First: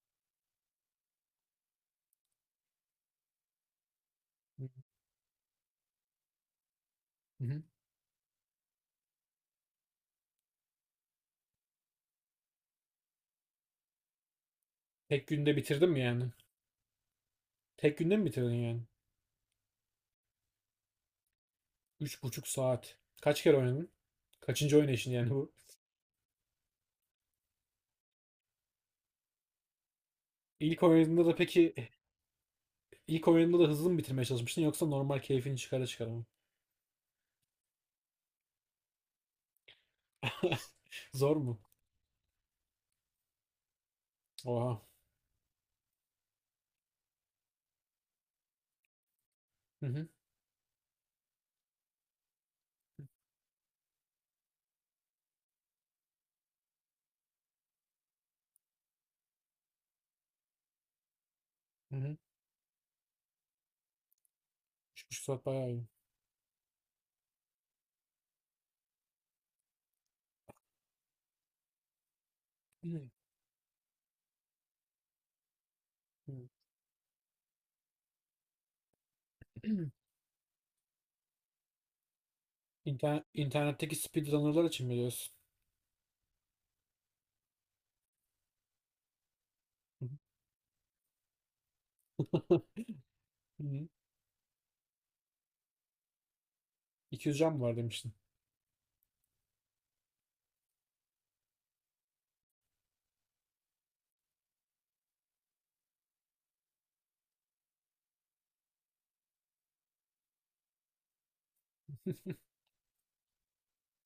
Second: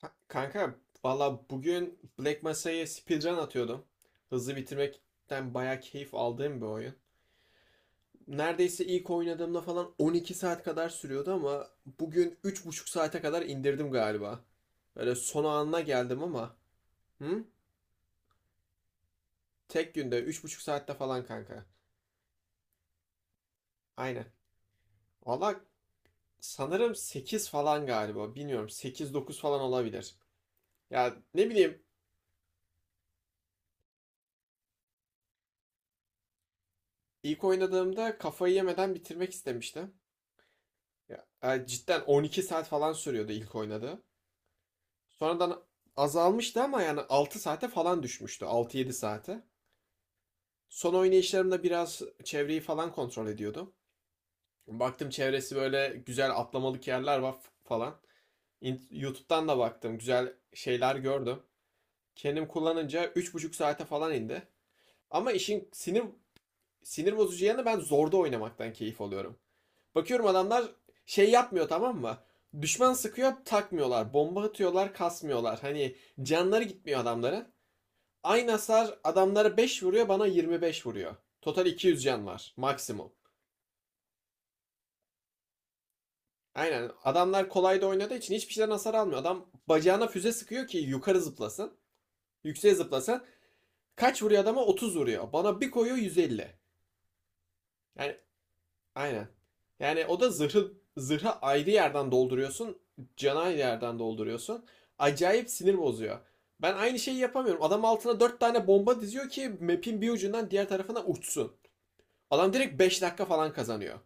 Kanka valla bugün Black Mesa'ya speedrun atıyordum. Hızlı Hı bitirmekten bayağı keyif aldığım bir oyun. hı. Neredeyse ilk oynadığımda falan 12 saat kadar sürüyordu ama bugün üç buçuk saate kadar indirdim galiba. Böyle Tek son günde anına bitirdim mi geldim yani? ama. Hı? Tek günde mi bitirdin yani? Tek günde üç buçuk saatte falan kanka. Üç buçuk saat. Kaç kere oynadın? Aynen. Kaçıncı oynayışın yani bu? Valla sanırım 8 falan galiba. Bilmiyorum 8-9 falan olabilir. İlk Ya oynadığında da ne peki, bileyim ilk oynadığında da hızlı mı bitirmeye çalışmıştın, yoksa normal keyfini çıkara çıkara mı? ilk oynadığımda kafayı yemeden bitirmek istemiştim. Ya, Zor mu? Cidden 12 saat falan sürüyordu ilk oynadığı. Oha. Sonradan azalmıştı ama yani 6 saate falan düşmüştü. 6-7 saate. Hı hı. Son oynayışlarımda biraz çevreyi falan kontrol ediyordum. Baktım çevresi böyle güzel atlamalık yerler var falan. YouTube'dan da baktım. Güzel şeyler gördüm. Hı hı. Kendim kullanınca üç buçuk saate falan indi. Üç buçuk Ama saat işin bayağı iyi. Sinir bozucu yanı ben zorda oynamaktan keyif alıyorum. Bakıyorum adamlar şey yapmıyor, tamam mı? Düşman sıkıyor takmıyorlar. Bomba atıyorlar kasmıyorlar. Hani Hı hı. canları gitmiyor adamların. Aynı hasar adamlara 5 vuruyor, bana 25 vuruyor. Total 200 can var maksimum. İnternet, internetteki speedrunner'lar için mi diyorsun? Aynen, adamlar kolay da oynadığı için hiçbir şeyden hasar almıyor. Adam bacağına füze sıkıyor ki yukarı zıplasın. Yükseğe zıplasın. Hı hı. Kaç vuruyor adama? 30 vuruyor. Bana bir koyuyor 150. 200 can mı var demiştin? Yani Aynen. Yani o da zırhı ayrı yerden dolduruyorsun, canı ayrı yerden dolduruyorsun. Acayip sinir bozuyor. Ben aynı şeyi yapamıyorum. Adam altına dört tane bomba diziyor ki map'in bir ucundan diğer tarafına uçsun. Adam direkt 5 dakika falan kazanıyor.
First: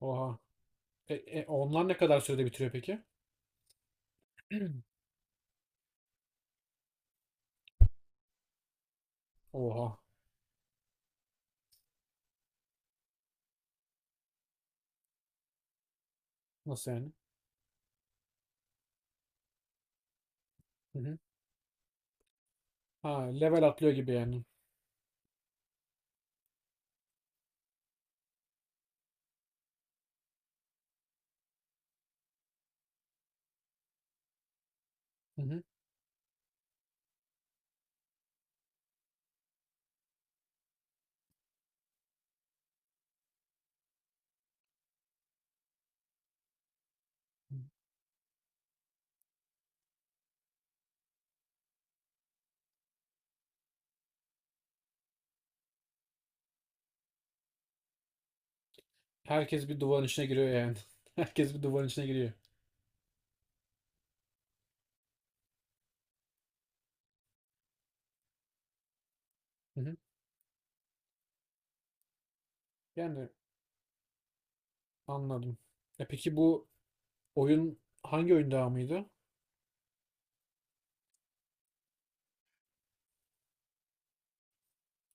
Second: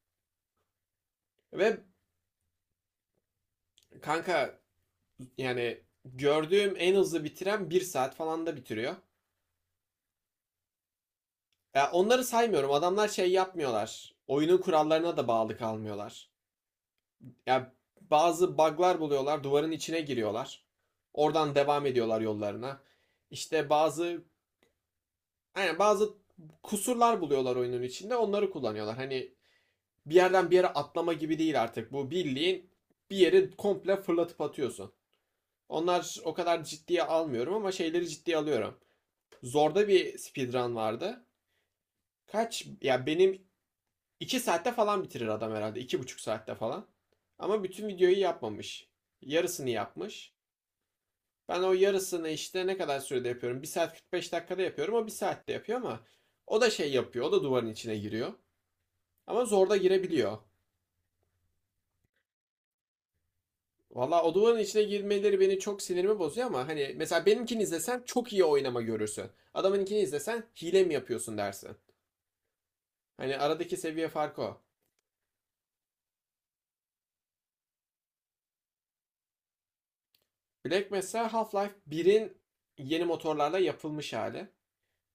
Oha. Ve Onlar ne kadar sürede bitiriyor peki? kanka yani gördüğüm en hızlı bitiren bir saat falan da bitiriyor. Oha. Ya onları saymıyorum. Adamlar şey yapmıyorlar. Oyunun kurallarına da bağlı kalmıyorlar. Nasıl yani? Ya bazı bug'lar buluyorlar, duvarın içine giriyorlar. Oradan devam ediyorlar yollarına. Ha, level İşte atlıyor gibi yani. Bazı kusurlar buluyorlar oyunun içinde, onları kullanıyorlar. Hani bir yerden bir yere atlama gibi değil artık. Bu bildiğin bir yeri komple fırlatıp atıyorsun. Hı hı. Onlar o kadar ciddiye almıyorum ama şeyleri ciddiye alıyorum. Zorda bir speedrun vardı. Kaç? Ya benim 2 saatte falan bitirir adam herhalde. İki buçuk saatte falan. Ama bütün videoyu yapmamış. Yarısını yapmış. Ben o yarısını işte ne kadar sürede yapıyorum? Bir saat 45 dakikada yapıyorum. O 1 saatte yapıyor ama o da şey yapıyor. O da duvarın içine giriyor. Ama Herkes zor da bir duvarın içine girebiliyor. giriyor yani. Herkes bir duvarın içine giriyor. Valla o duvarın içine girmeleri beni çok sinirimi bozuyor ama hani mesela benimkini izlesen çok iyi oynama görürsün. Hı hı. Adamınkini izlesen hile mi yapıyorsun dersin. Yani Hani aradaki seviye farkı o. anladım. E peki bu oyun hangi oyun devamıydı? Black mesela Half-Life birin yeni motorlarla yapılmış hali.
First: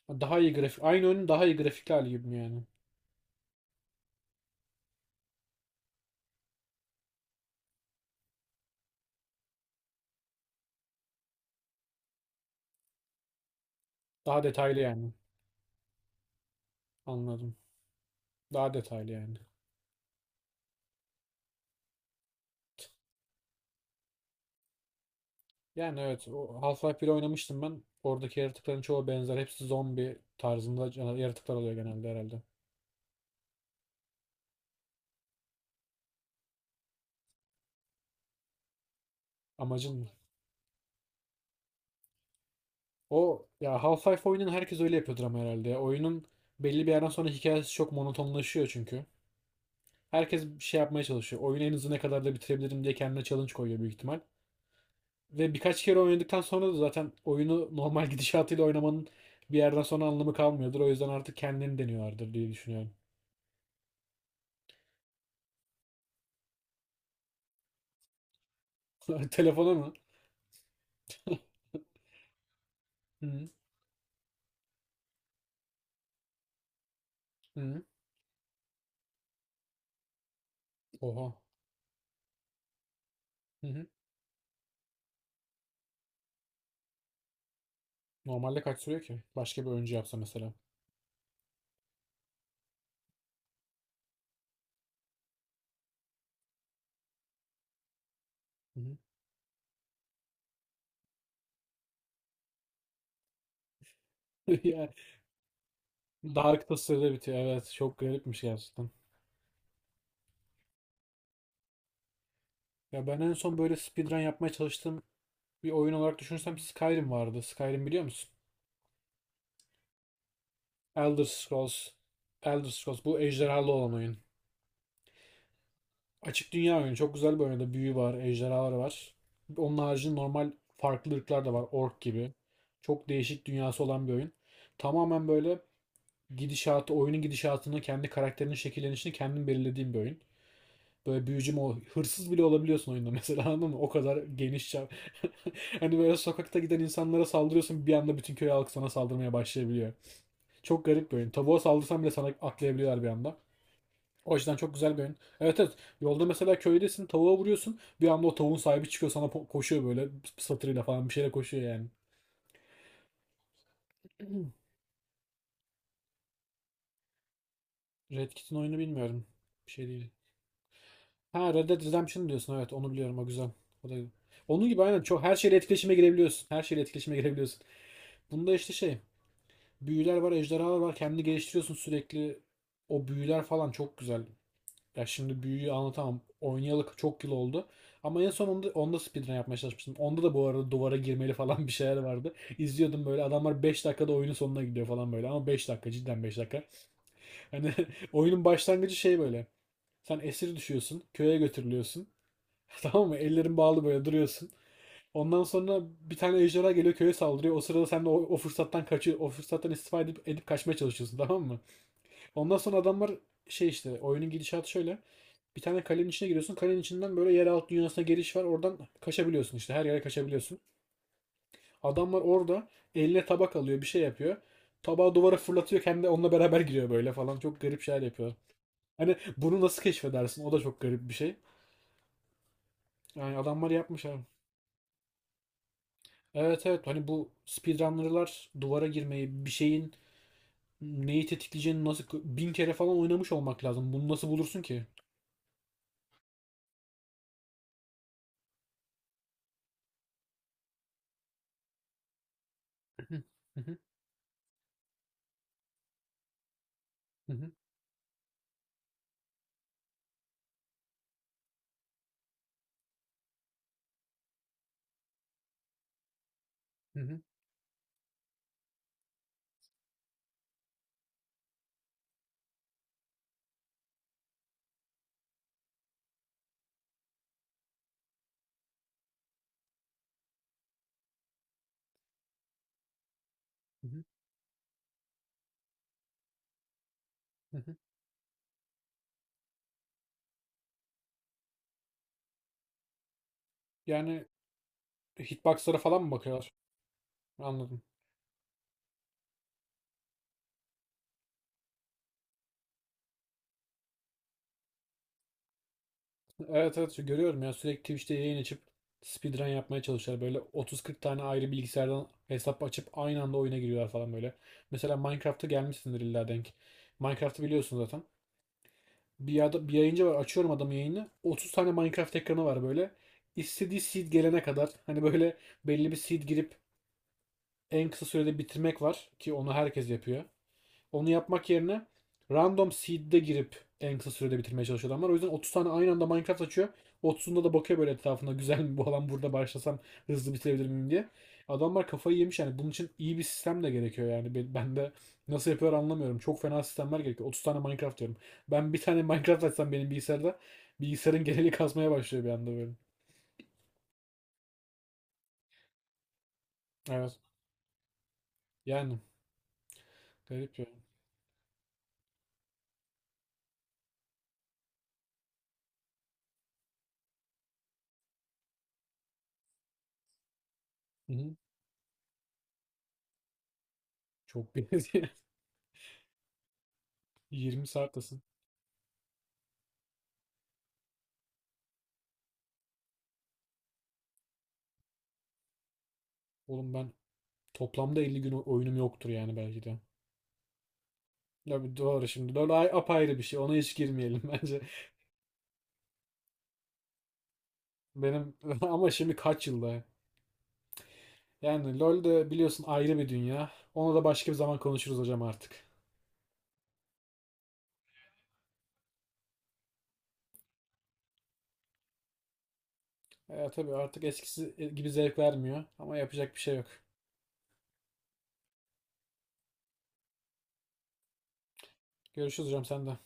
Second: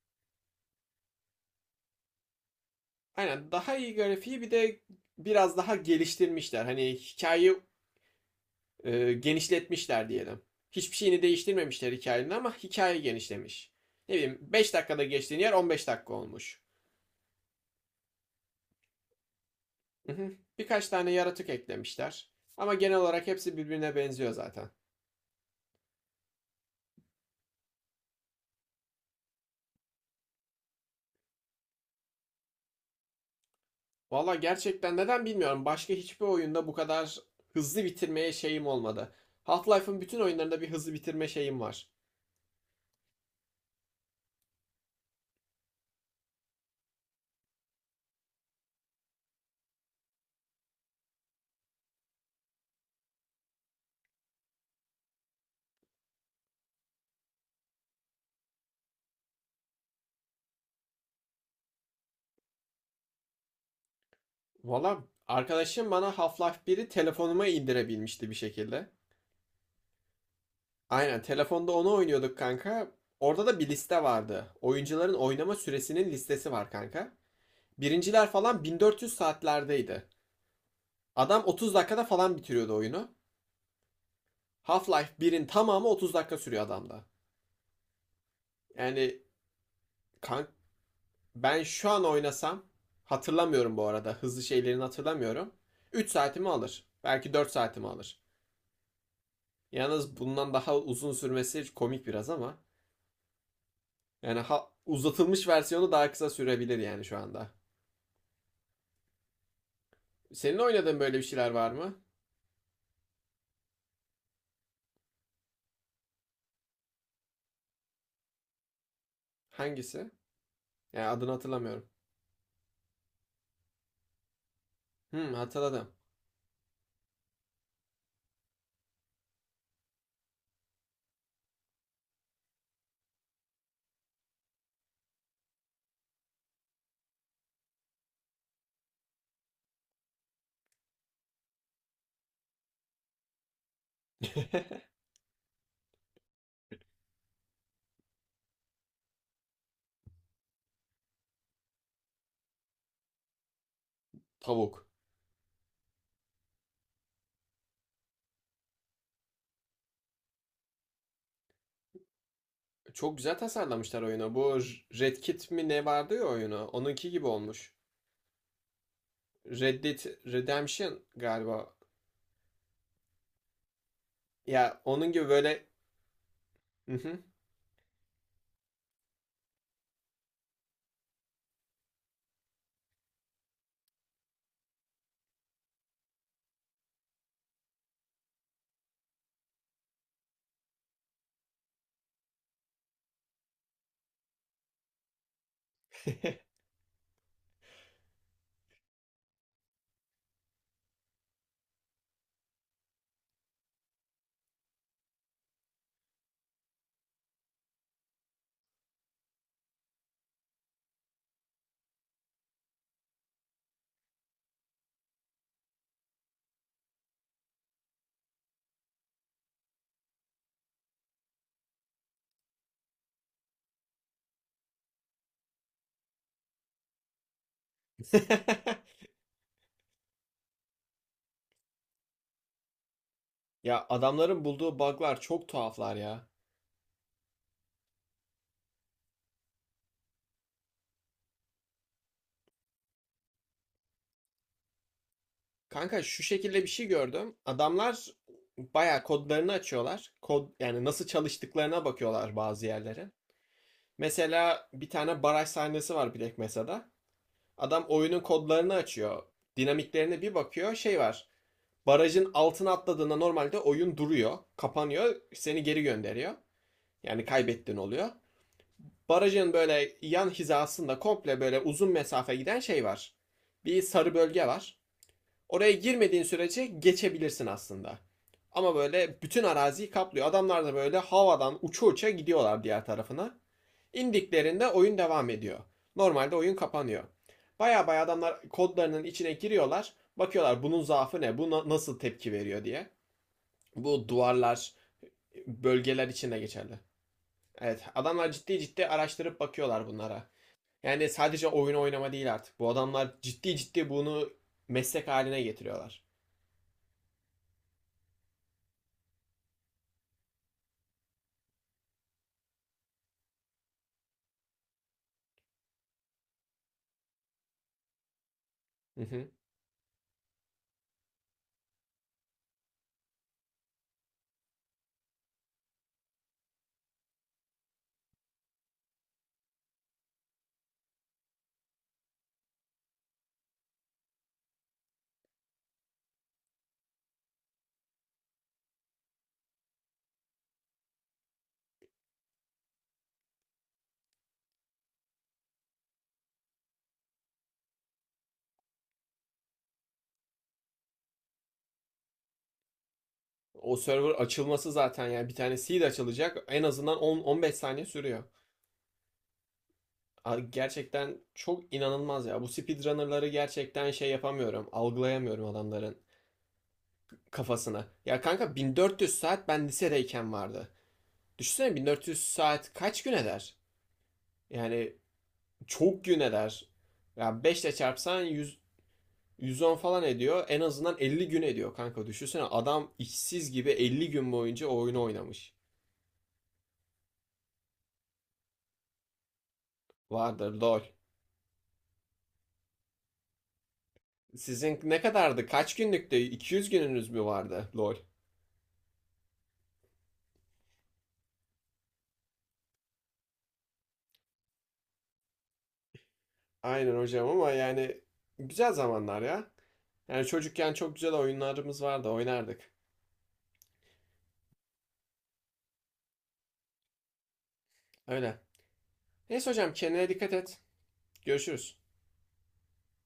Daha iyi grafik. Aynı oyunun daha iyi grafikli hali gibi mi yani? Aynen, daha iyi grafiği bir de biraz daha geliştirmişler. Hani hikayeyi genişletmişler diyelim. Hiçbir şeyini değiştirmemişler hikayenin ama hikaye genişlemiş. Ne bileyim Daha 5 detaylı dakikada yani. geçtiğin yer 15 dakika olmuş. Anladım. Daha detaylı yani. Birkaç tane yaratık eklemişler. Ama genel olarak hepsi birbirine benziyor zaten. Yani evet, o Half-Life 1'i oynamıştım ben. Oradaki yaratıkların çoğu benzer. Hepsi zombi tarzında yaratıklar oluyor genelde herhalde. Valla gerçekten neden bilmiyorum. Başka hiçbir oyunda bu kadar hızlı bitirmeye şeyim olmadı. Amacın Half-Life'ın mı? bütün oyunlarında bir hızlı bitirme şeyim var. O ya, Half-Life oyunun herkes öyle yapıyordur ama herhalde. Ya, oyunun belli bir yerden sonra hikayesi çok monotonlaşıyor çünkü. Herkes bir şey yapmaya çalışıyor. Oyunu en hızlı ne kadar da bitirebilirim diye kendine challenge koyuyor büyük ihtimal. Ve birkaç kere oynadıktan sonra da zaten oyunu normal gidişatıyla oynamanın bir yerden sonra anlamı kalmıyordur. O yüzden artık kendini deniyorlardır diye düşünüyorum. Valla arkadaşım bana Half-Life biri telefonuma indirebilmişti bir şekilde. Telefona mı? Aynen, telefonda onu oynuyorduk kanka. Orada Hı da bir liste vardı. Oyuncuların oynama süresinin listesi var kanka. hı. Birinciler falan 1400 saatlerdeydi. Oha. Adam 30 dakikada falan bitiriyordu oyunu. Hı hı. Half-Life birin tamamı 30 dakika sürüyor adamda. Normalde kaç sürüyor ki? Yani Başka bir oyuncu yapsa kanka mesela. ben şu an oynasam, hatırlamıyorum bu arada. Hızlı şeylerini hatırlamıyorum. 3 saatimi alır. Belki 4 saatimi alır. Hı hı. Yalnız bundan daha uzun sürmesi komik biraz ama yani Yani uzatılmış versiyonu daha kısa Dark da sürebilir yani sırada şu bitiyor. anda. Evet, çok garipmiş gerçekten. Senin oynadığın böyle bir şeyler var mı? Ya ben en son böyle speedrun yapmaya çalıştığım bir oyun olarak düşünürsem Skyrim vardı. Skyrim biliyor musun? Hangisi? Ya Elder adını hatırlamıyorum. Scrolls. Elder Scrolls bu ejderhalı olan oyun. Hmm, hatırladım. Açık dünya oyunu. Çok güzel bir oyunda büyü var, ejderhalar var. Onun haricinde normal farklı ırklar da var. Ork gibi. Çok değişik dünyası olan bir oyun. Tamamen böyle gidişatı, oyunun gidişatını, kendi karakterinin şekillenişini kendin belirlediğin bir oyun. Böyle hırsız bile olabiliyorsun oyunda mesela, anladın mı? O kadar geniş çap. Hani böyle sokakta giden insanlara saldırıyorsun, bir anda bütün köy halkı sana saldırmaya başlayabiliyor. Çok garip bir oyun. Tavuğa saldırsan bile sana atlayabiliyorlar bir anda. O yüzden çok Tavuk. güzel bir oyun. Evet, evet. Yolda mesela köydesin, tavuğa vuruyorsun. Bir anda o tavuğun sahibi çıkıyor sana, koşuyor böyle, satırıyla falan bir şeyle koşuyor yani. Çok güzel tasarlamışlar oyunu. Bu Red Kit mi ne vardı ya oyunu? Onunki gibi olmuş. Red Kit'in oyunu bilmiyorum. Bir Red şey değil. Dead Redemption Ha, Red galiba. Dead Redemption diyorsun, evet, onu biliyorum, o güzel. O da onun Ya gibi aynen, onun çok gibi her şeyle böyle... etkileşime girebiliyorsun. Her şeyle etkileşime Hı. girebiliyorsun. Bunda işte şey, büyüler var, ejderhalar var. Kendini geliştiriyorsun sürekli. O büyüler falan çok güzel. Ya şimdi büyüyü anlatamam. Oynayalı çok yıl oldu. Ama en son onda speedrun yapmaya çalışmıştım. Onda da bu arada duvara girmeli falan bir şeyler vardı. İzliyordum böyle, adamlar 5 dakikada oyunun sonuna gidiyor falan böyle. Ama 5 dakika, cidden 5 dakika. Hani oyunun başlangıcı şey böyle. Sen esir düşüyorsun. Köye götürülüyorsun. Tamam mı? Ellerin bağlı böyle duruyorsun. Ondan sonra bir tane ejderha geliyor, köye saldırıyor. O sırada sen de o fırsattan kaçıyor. O fırsattan istifa edip kaçmaya çalışıyorsun, tamam mı? Ondan sonra adamlar şey, işte oyunun gidişatı şöyle. Bir tane kalenin içine giriyorsun. Kalenin içinden böyle yeraltı dünyasına giriş var. Oradan kaçabiliyorsun işte. Her yere kaçabiliyorsun. Adamlar orada eline tabak alıyor. Bir şey yapıyor. Tabağı duvara fırlatıyor. Kendi onunla beraber giriyor böyle falan. Çok garip şeyler yapıyor. Hani bunu nasıl keşfedersin? O da çok garip bir şey. Yani adamlar Ya yapmış abi. adamların bulduğu bug'lar çok tuhaflar ya. Evet, evet, hani bu speedrunner'lar duvara girmeyi, bir şeyin neyi tetikleyeceğini, nasıl bin kere falan oynamış olmak lazım. Bunu nasıl bulursun ki? Kanka şu şekilde bir şey gördüm. Adamlar bayağı kodlarını açıyorlar. Kod yani nasıl çalıştıklarına bakıyorlar bazı yerlere. Mesela bir tane baraj sahnesi var Black Mesa'da. Adam oyunun kodlarını açıyor. Dinamiklerine bir bakıyor. Şey var. Barajın altına atladığında normalde oyun duruyor. Kapanıyor. Seni geri gönderiyor. Yani kaybettin oluyor. Barajın böyle yan hizasında komple böyle uzun mesafe giden şey var. Bir sarı bölge var. Oraya girmediğin sürece geçebilirsin aslında. Ama böyle bütün araziyi kaplıyor. Adamlar da böyle havadan uça uça gidiyorlar diğer tarafına. İndiklerinde oyun devam ediyor. Normalde oyun kapanıyor. Baya baya adamlar kodlarının içine giriyorlar. Bakıyorlar bunun zaafı ne, bu nasıl tepki veriyor diye. Bu Yani duvarlar, hitboxlara falan bölgeler mı için bakıyorlar? geçerli. Evet, Anladım. adamlar ciddi ciddi araştırıp bakıyorlar bunlara. Yani sadece oyun oynama değil artık. Bu adamlar ciddi ciddi bunu meslek haline getiriyorlar. Evet, evet, şu görüyorum ya, sürekli Twitch'te yayın açıp speedrun yapmaya çalışıyorlar. Böyle 30-40 tane ayrı bilgisayardan hesap açıp aynı anda oyuna giriyorlar falan böyle. Mesela Minecraft'a gelmişsindir illa denk. Minecraft'ı biliyorsun zaten. Hı hı. Bir yayıncı var, açıyorum adamın yayını. 30 tane Minecraft ekranı var böyle. İstediği seed gelene kadar hani böyle belli bir seed girip en kısa sürede bitirmek var ki onu herkes yapıyor. Onu yapmak yerine random seed'de girip en kısa sürede bitirmeye çalışıyor adamlar. O yüzden 30 tane aynı anda Minecraft açıyor. 30'unda da bakıyor böyle etrafında, güzel mi bu alan, burada başlasam hızlı bitirebilir miyim diye. Adamlar kafayı yemiş yani, bunun için iyi bir sistem de gerekiyor yani. Ben de nasıl yapıyorlar anlamıyorum. Çok fena sistemler gerekiyor. 30 tane Minecraft diyorum. Ben bir tane Minecraft açsam benim bilgisayarda, bilgisayarın geneli kasmaya başlıyor bir anda böyle. O server açılması zaten yani bir tane seed açılacak en azından Evet. 10-15 saniye sürüyor. Yani garip ya. Gerçekten çok inanılmaz ya. Bu speedrunner'ları gerçekten şey yapamıyorum. Algılayamıyorum adamların kafasını. Ya kanka 1400 saat ben lisedeyken vardı. Hı hı. Düşünsene 1400 saat kaç gün eder? Çok Yani benziyor. çok gün eder. Ya 5 20 ile saattesin. çarpsan 110 falan ediyor. En azından 50 gün ediyor kanka. Düşünsene adam işsiz gibi 50 gün boyunca o oyunu oynamış. Oğlum ben toplamda 50 gün oyunum yoktur yani belki de. Vardır lol. Ya doğru şimdi. Apayrı bir şey. Ona hiç girmeyelim bence. Sizin ne kadardı? Kaç günlüktü? 200 gününüz mü vardı? Lol. Benim ama şimdi kaç yılda? Yani LoL de biliyorsun ayrı bir dünya. Onu da başka bir zaman konuşuruz hocam artık. Aynen hocam ama yani güzel zamanlar ya. Yani çocukken çok güzel oyunlarımız vardı. Oynardık. E, tabii artık eskisi gibi zevk vermiyor ama yapacak bir şey yok. Öyle. Neyse hocam kendine dikkat et. Görüşürüz. Görüşürüz hocam, sen de.